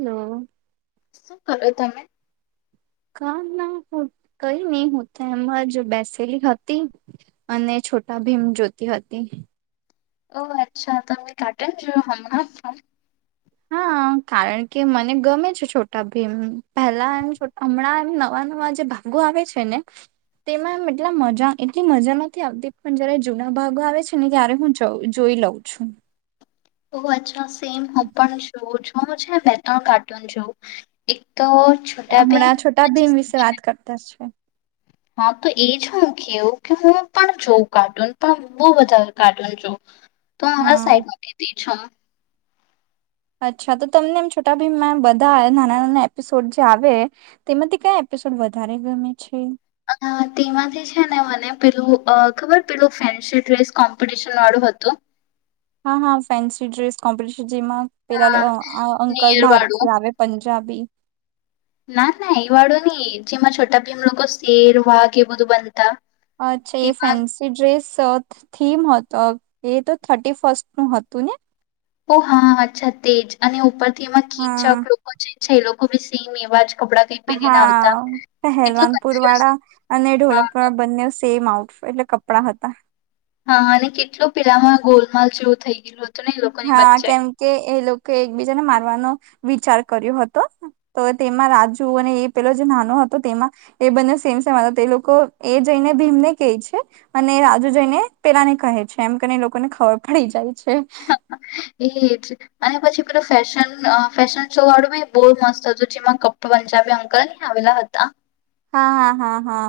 Hello હ શું કર્યું તમે ક ના હું કઈ નઈ હું તો એમાં જ બેસેલી હતી અને છોટા ભીમ જોતી હતી ઓહ અચ્છા તોમે કટ જો હમ ફ હા કારણ કે મને ગમે છે છોટા ભ પેલા હમણાં એ નવા નવા જે ભાગો આવે છે ને તેમાં એટલા મજા એટલી મજા નથી આવતી પણ જયારે જૂના ભાગો આવે છે ને ત્યારે હું જો લઉ છું ઓ અ સેમ હું પણ જો જોઉ છે બે ત્રણ કાર્ટૂન જોું એક તો છોટા બેેમ હમણાં છોટા ભીમ વિશે વાત કરતા છે હા તો એજ મુંકીવ કે હું પણ જોઉ કાર્ટૂન પણ બહ વધારે કાર્ટૂન જોઉ તું અમારા હા સાઈડમાં કીતી છ અચ્છા તો તમને એમ છોટાભાઈ બધા નાના નાના એપિસોડ જે આવે તેમાંથી ક િસોડ વધારે ગમે છે અ તેમાંથી છે ને મને પેલું ખબર પેલું ફન્સી ડ્રેસ કોમ્પિટિશન વાળું હતો હા હા ફેન્સી ડ્રેસ કોમ્પિટશન જેમાં પેલા અંકલ નેર વાળું બારથી આવે પંજાબી ના ના એ વાળો નઈ જેમાં છોટાભેમ લોકો શેર વાઘ એ બધું બનતા અચ્છા એ તેમાં ફેન્સી ડ્રેસ થીમ તો એ તો થર્ટી ફર્સ્ટ નું હતું ને ઓ હા હા્છા તેજ અને ઉપરથી એમાં કીચક હા લોકો છે છે એ લોકો બી સેમ એવા જ કપડાં કઈ પહેરીને આવતા હા કેટલું પહેલવાનપુર કન્ફ્યુઝ વાળા અને હા ઢોલપુર વાળા બંને સેમ આઉટફિટ એટલે કપડા હતા હા અને કેટલો પેલામાં ગોલમાલ જેવું થઇ ગયું હતું ને એ લોકોની હા વચ્ચે કેમ કે એ લોકો એકબીજાને મારવાનો વિચાર કર્યો હતો તો તેમાં રાજુ અને એ પેલો જે નાનો હતો તેમાં એ બને સે એ લોકો એ જઈને ભીમને કે છે અને રાજુ જઈને પેલાને કહે છે એમ કરીને લોકોને ખબર પડી જાય છે એજ અને પછી પેલું ફેશન ફેશન શો વાળું બી બહુ મસ્ત હતું જેમાં પંજાબી અંકલ આવેલા હતા હા હા હા હા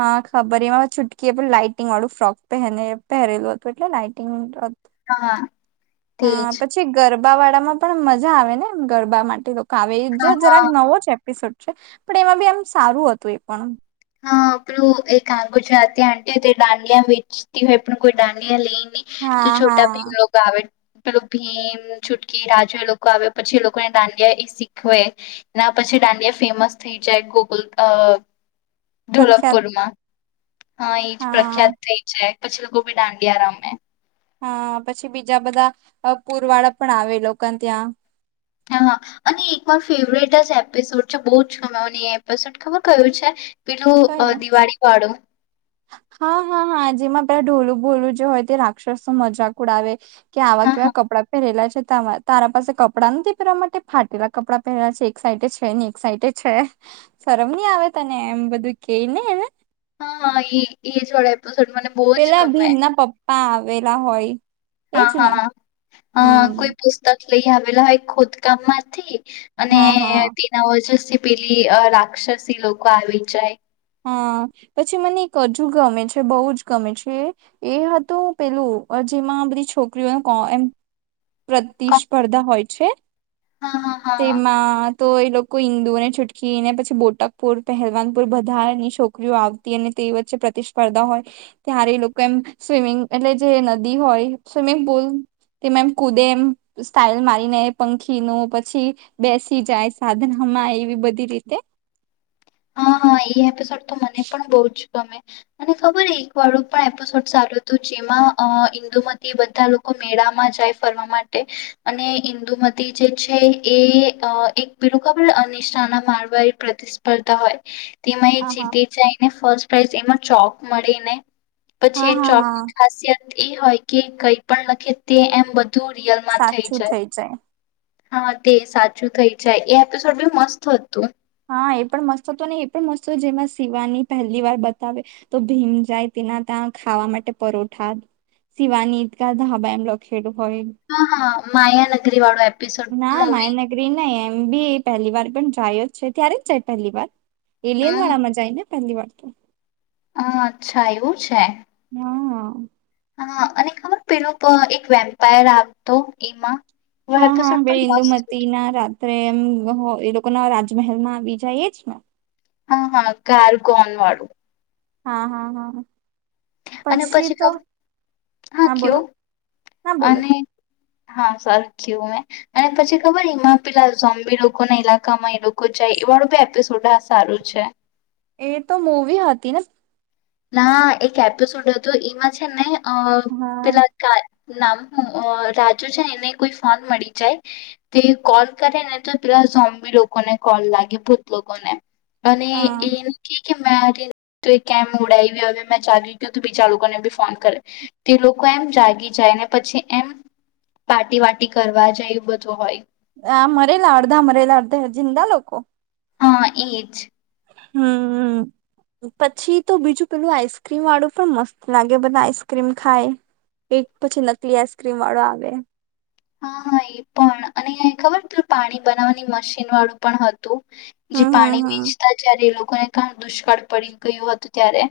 હા ખબર એમાં છૂટકી એ પણ લાાઈટિંગ વાળું ફ્રોક પહેને પહેરેલું પહેરેલું હતુ કેમ નાઇટી નુ ટ હા હા હા તેજ પછી ગરબા વાળા માં પણ મજા આવે ને એમ ગરબા માટે લોકો આવે હા જરાક હા નવો જ એપિસોડ છે પણ એમાં બી એમ સારું હતું એ પણ હ આપું એક ગુજરાતી આંટી તે ડાંડિયા વેચતી હોયે પણ કોઈ ડાંડિયા લઈ હા તો છોટા હા ભીમ લોકો આવે પેલું ભીમ છૂટકી રાજુ એ લોકો આવ પછી એ લોકોને દાંડિયા એ શીખવે એના પછી દાંડિયા ફેમસ થઈ જાય ગોકુલ અ પ્રખ્યાત ઢોલકપુરમાં હા એજ હા પ્રખ્યાત થઈ છે પછી લોકો બી દાંડિયા રમે હા પછી બીજા બધા અ પુરવાળા પણ આવે લોકોને ત્યાં હા અને એક માર ફેવરેટ જ એપિસોડ છે બહુ જ છુંનો ની મેને એ એપિસોડ ખબર કયું છે પેલું અ કયું દિવાળી વાળું હા હા હા જેમાં પેલા ઢોલું બોલું જે હોય તે રાક્ષસો મજાક ઉડાવે કે આવા હા કેવા હા કપડાં પહેરેલા છે તારા પાસે કપડાં નથી પહેરવા માટે ફાટેલા કપડાં પહેર્યા છે એક સાઇડ છે ને એક સાઇડ છે શરમ નહી આવે તને એમ બધું કેઈ ને એને હા હા એ એ જોડે પેલા ભીમના પપ્પા આવેલા હોય હા એજ ને હા અ હમ કોઈ પુસ્તક લઈ આવેલા હોય ખોદકામ માંથી અને હા હા તેના વજનથી પેલી રાક્ષસી લોકો આવી જાય હા પછી મને એક હજુ ગમે છે બહુ જ ગમે છે એ હતું પેલું જેમાં આ બધી છોકરીઓને કો એમ કોણ પ્રતિસ્પર્ધા હોય છે હા હા હા તેમાં તો એ લોકો ઇન્દુઓને છૂટકીને પછી બોટકપુર પહેલવાનપુર બધા ની છોકરીઓ આવતી અને તે વચ્ચે પ્રતિસ્પર્ધા હોય ત્યારે એ લોકો એમ સ્વિમિંગ એટલે જે નદી હોય સુમિંગ પૂલ તેમાં એમ કૂદે એમ સ્ટાઇલ મારીને પંખી નુ પછી બેસી જાય સાધન માં એવી બધી રીતે [inaudible] હા હા એ એપિસોડ તો મને પણ બહુ જ ગમે મને ખબર એક વાળું પણ એપિસોડ સારુ જેમાં ઇન્દુમતી બધા લોકો મેળામાં જાય ફરવા માટે અને ઇન્દુમતી જે છે એ એક પેલું ખબર [unintelligible] કરતા હોય તેમાં એ હા હા જીતે જાયને ફસ્ટ પ્રાઈઝ એમાં ચોક મળીને હા પછી હા હા ચોકની ખાસિયત એ હોય કે કઈ પણ લખે તે એમ બધું ધું રિયલ માં થઈ જાય હા તે સાચું થઈ જાય એ એપિસોડ બી મસ્ત હતું હા એ પણ મસ્ત હતુ ને એ પણ મસ્ત જેમાં શિવાની પહેલી વાર બતાવે તો ભીમ જાય એના ત્યાં ખાવા માટે પરોઠા સિવાની દા ધાબા એમ લખેલું હોય હા હા માયા નગરી વાળો એ ના માહેનગરી ન એમ બી પહેલી વાર પણ જાય જ છે ત્યારે જ જાય પહેલી વાર એલિયન વાળા માં જાય ને ધન્યવાદ હ અચ્છા એવું છે હા હા અને ખબર પેલોું એક વેમ્પાયર આવતો એમાં એવો હા હા એપિસોડ પણ બેળિંદ મસ્ત હતો. મતીના રાત્રે એમ કોકના રાજમહેલ માં બીજા એ જ ને હા હા કારગોન વાળું હા હા હા હ અને પછી હા કયો ના બોલો અને હા સરખીું મેં અને પછી ખબરમાં પેલા ઝંબી લોકો ના ઈલાકામાં એ લોકો જાય વાળુંી એપિસોડ હ સારું છે એ તો મૂવી હતી ને ના એક એપિસોડ હતો એમાં છે ને અ હા પેલા નામ હું રાજુ છે ને એને કોઈ ફોન મળી જાય તે કોલ કરે ને તો સભી લોકો ને કલ લાગે ભૂત લોકોને અને એ હા કે કેરી ડાવ હવે મેં જાગી ગય બીજા લોકોને બી ફોન કરે તે લોકો એમ જાગી જાય ને પછી એમ પારટી વાટી કરવા જાય એવું બધું હોય હા મરે લાડદ મરે લાડતા જિંદા લોકો હા એજ હમ હ પછી તો બીજું પેલું આઈસ્ક્રીમ વાળું પણ મસ્ત લાગે બધા આઈસ્ક્રીમ ખાય એક પછી નકલી આઈસક્રીમ વાળો આવે હા હા એ પણ અને ખબર ત પાણી બનાવવાની મશીન વાળું પણ હતું જે હમ હમ પાણી હમ. વેચતા જય્યારે એ લોકોને કણ દુષ્કાળ પડી ગયયો હતું ક્યારે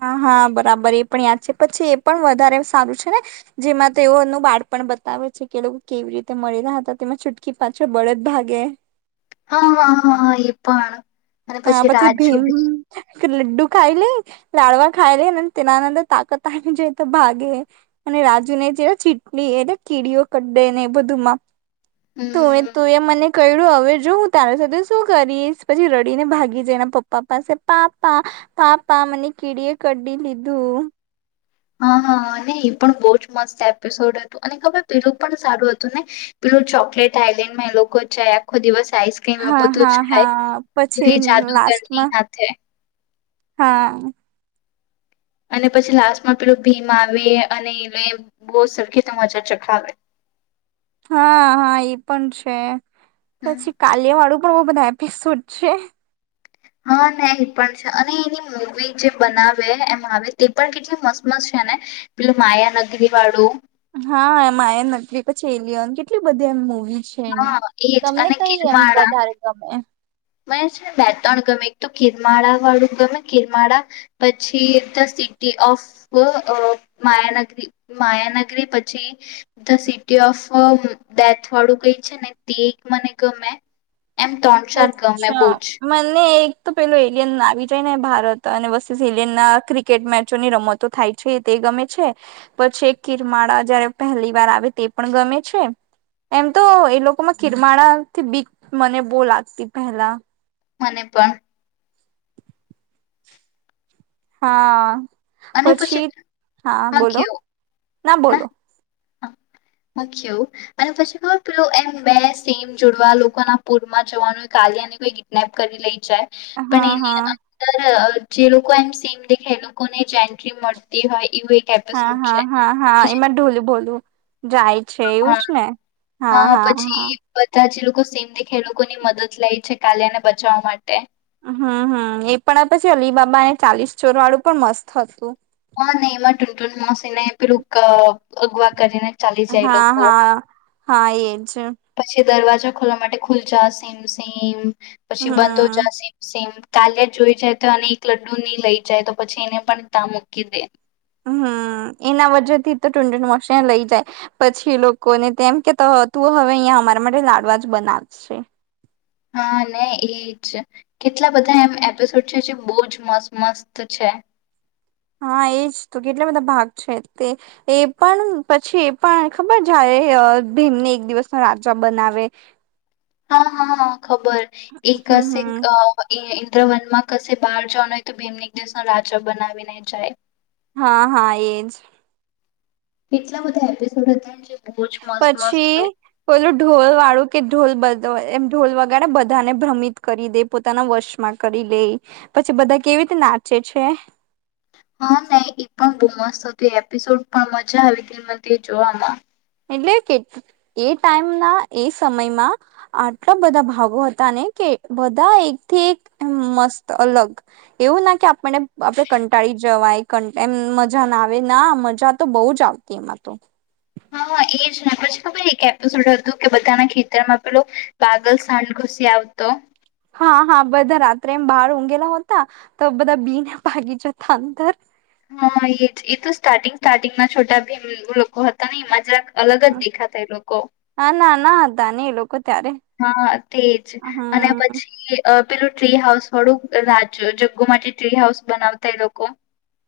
હા હા બરાબર એ પણ યાદ છે પછી એ પણ વધારે સારું છે ને જેમાં તેઓનું બાળ પણ બતાવે છે કે લોકો કેવી રીતે મળી રહ્યા હતા તેમાં છૂટકી પાછો બળદ ભાગે હા હા હા હા એ પણ અને હા પછી રાજુ ભીમ બી. લડ્ડુ ખાઈ લ લાડવા ખાઈ લ અને તેનાનંદર તાકાત આવી જ તો ભાગે અને રાજુ ને જે ચીટણી એલે કીડીઓ ક દે ને બધુંમાં તું હમ તું એ મને ક્યું હવે જો હું તારા સાથે શું કરીશ પછી ર કડીને ભાગી જાયના પપ્પા પાસે પાપા પાપા મને કીડી એ કઢ લીધું હા હા ને એ પણ બહુ જ મસ્ત એપિસોડ હતું અને ખબર પેલું પણ સારું હતું ને ચોકલેટ આઈલેન્ડ માં એ લોકો ચ આખો દિવસ આઈસક્રીમ હા બધું હા જ ખાય હા પછી પૂરી જાદુગરની લાસ્ટમાં હાથે હા અને પછી લાસ્ટમાં પેલું ભીમ આવે અને એલે બહ સરખી તો મજા ચખાવે [unintelligible] હા હા એ પણ છે હમ પછી કાલેિયા વાળું બધા એપિસોડ છે હા ને એ પણ છે અને એની મવી જે બનાવે એમ આવે તે પણ કેટલી મસ્ત મસ્ત છે હ ને પેલ માયા નગરી વાળું હા એમ એ નત્રી પછી એલિયન કેટલી બધી એમ મુવી છેની હા એજ તમને અને કઈ એમ કિરમાળા વધારે ગમે મને છે ને બે ત્રણ ગમે એક તો કિરમાળા વાળું ગમે ગિરમાળા પછી ઓફ માયાનગરી માયાનગરી પછી ધ સિટી ઓફ થ વાળું કઈ છે ને તે મને ગમે એમ ત્રણ ચાર ગમે બહુ જ [unintelligible] એક તો પેલું એલિયન આવી જાય ને ભારત અને બ એલિયન ના ક્રિકેટ મેચોની રમતો થાય છે તે ગમે છે પછી એક કિરમાળા જયારે પહેલી વાર આવે તે પણ ગમે છે એમ તો એ લોકોમાં કિરમાળથી બીક મને બોવ લાગતી પેલા મને પણ હા પછી હા બોલો ના બોલો હમ મખ અને પછી પેલુ ખબર એમ બે સીમ જોડવા લોકો ના પુરમાં જવાનું કો કિડનેપ કરી લઈ જાય પણ હા એની હા અંદર જે લોકો એમ સેમ દેખે એ લોકોને જ એન્ટ્રી મળતી હોય એ હા હા હા હા એમાં ઢોલ બોલું જાય છે એવું હા જ ને હા હા હા સીમથી ખેડૂતો ની મદદ લાય છે કાલીયા ને બચાવવા માટે હમ હમ એ પણ પછી અલીબાબાને ચાલીસ ચોર વાળું પણ મસ્ત હતું હા નહીમાં ટૂન ટૂન માસીને પેરું અગુવા કરીને ચાલી જાય હા લોકો હા હા એજ પછી દરવાજા ખોલવા માટે ખુલ જા સીમ સીમ પછી બંધ હો હમ જા સીમ સીમ કાલ્યા જોઈ જાય તો અને એક લડ્ડુ ની લઈ જાય તો પછી એને પણ તા મૂકી દે હમ એના વ્ે થી તો ટુંડ મોસ લઇ જાય પછી લોકોને તેમ કે તું હવે અહંયા અમારા માટે લાડવા જ બનાવશે હા અને એજ કેટલા બધા એમ એપિસોડ છે જે બહ જ મસ્ત મસ્ત છે હા એજ તો કેટલા બધા ભાગ છે તે એ પણ પછી એ પણ ખબર જાય ભીમ ને એક દિવસ ન રાજા બનાવે હા હા હા ખબર એક હમ હમ [inaudible] દ્ર વનમાં ક બહાર જવાનું હોય તો ભીમ ને દેશનો રાજા બનાવીને જાય હા હા એજ કેટલા બધા એપિસોડ હતા બહુ જ મસ્ત મસ્ત પછી હોય. પેલું ઢોલ વાળું કે ઢોલ બ મ ઢોલ વગાડ બધાને ભ્રમિત કરી દે પોતાના વર્શમાં કરી લે પછી બધા કેવી રી નાચે છે હા નહી એ પણ બોવ મસ્ત હતું એપિસોડ પણ મજા આવી હતી મ જોવામાં એટલે કે એ ટાઈમ ના એ સમયમાં આટલા બધા ભાગો હતા ને કે બધા એક થી એક મસ્ત અલગ એવું ના કે આપને આપણે કંટાળી જવાય એમ મજા ના આવે ના મજા તો બહુ જ આવતી એમાં તો એ પછી એક એપિસોડ હતું કે બધાના ખેતરમાં પેલો બાગલ સાંડ ઘુસી આવતો હા હા બધા રાત્રે એમ બહાર ઊંઘેલા હોતા તો બધા બી ને ભાગી જતા અંદર હા એ એ તો સ્ટાર્ટિંગ સ્ટાર્ટિંગ ના છોટા ભીમ લોકો હતા ને એમાં જરા હા નાના હતા હતા નને એ લોકો ત્યારે હા તેજ અને હમ પછી એ અ પેલું ટ્રી હાઉસ થડું રાજ જગ્ગો માટે ટ્રી હાઉસ બનાવતા એ લોકો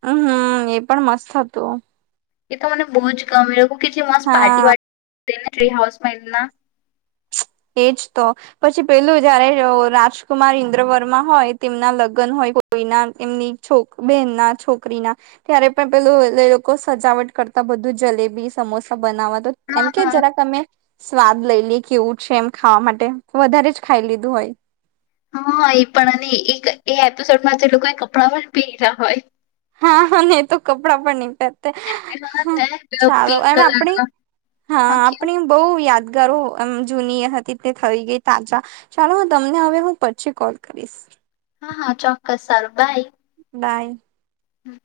હમમ એ પણ મસ્ત હતું એ તો મને બહુ જ ગમે એવુ કે મસ્ત હા પાર્ટી વા ને ટ્રી હાઉસમાં એમના એજ તો પછી પેલું જયારે રાજકુમાર ઇન્દ્રવર્મા હોય તેમના લગ્ન હોય કો એમની બેન ના છોકરી ના ત્યારે પણ પેલું લોકો સજાવટ કરતા બધું જલેબી સમોસા બનાવવા તો એમ હા કે હા જરાક અમે સ્વાદ લઈ લએ કેવું છે એમ ખાવા માટે વધારે જ ખાઈ લીધું હોય હા એ પણ અને એક એ એપિસોડમાં લોકોએ કપડાં પણ પહેર્યા હોય હા ને તો કપડાં પણ નહ પહેરતા હા ને પેલો ચાલો પિંક એમ આપડી કલરનો હા આપણી બહુ યાદ ઘરો એમ જૂની હતી તે થઈ ગઈ તાજા ચાલો હું તમને હવે હું પછી કોલ કરીશ હા હા ચોક્કસ સારું બાય બાય હમ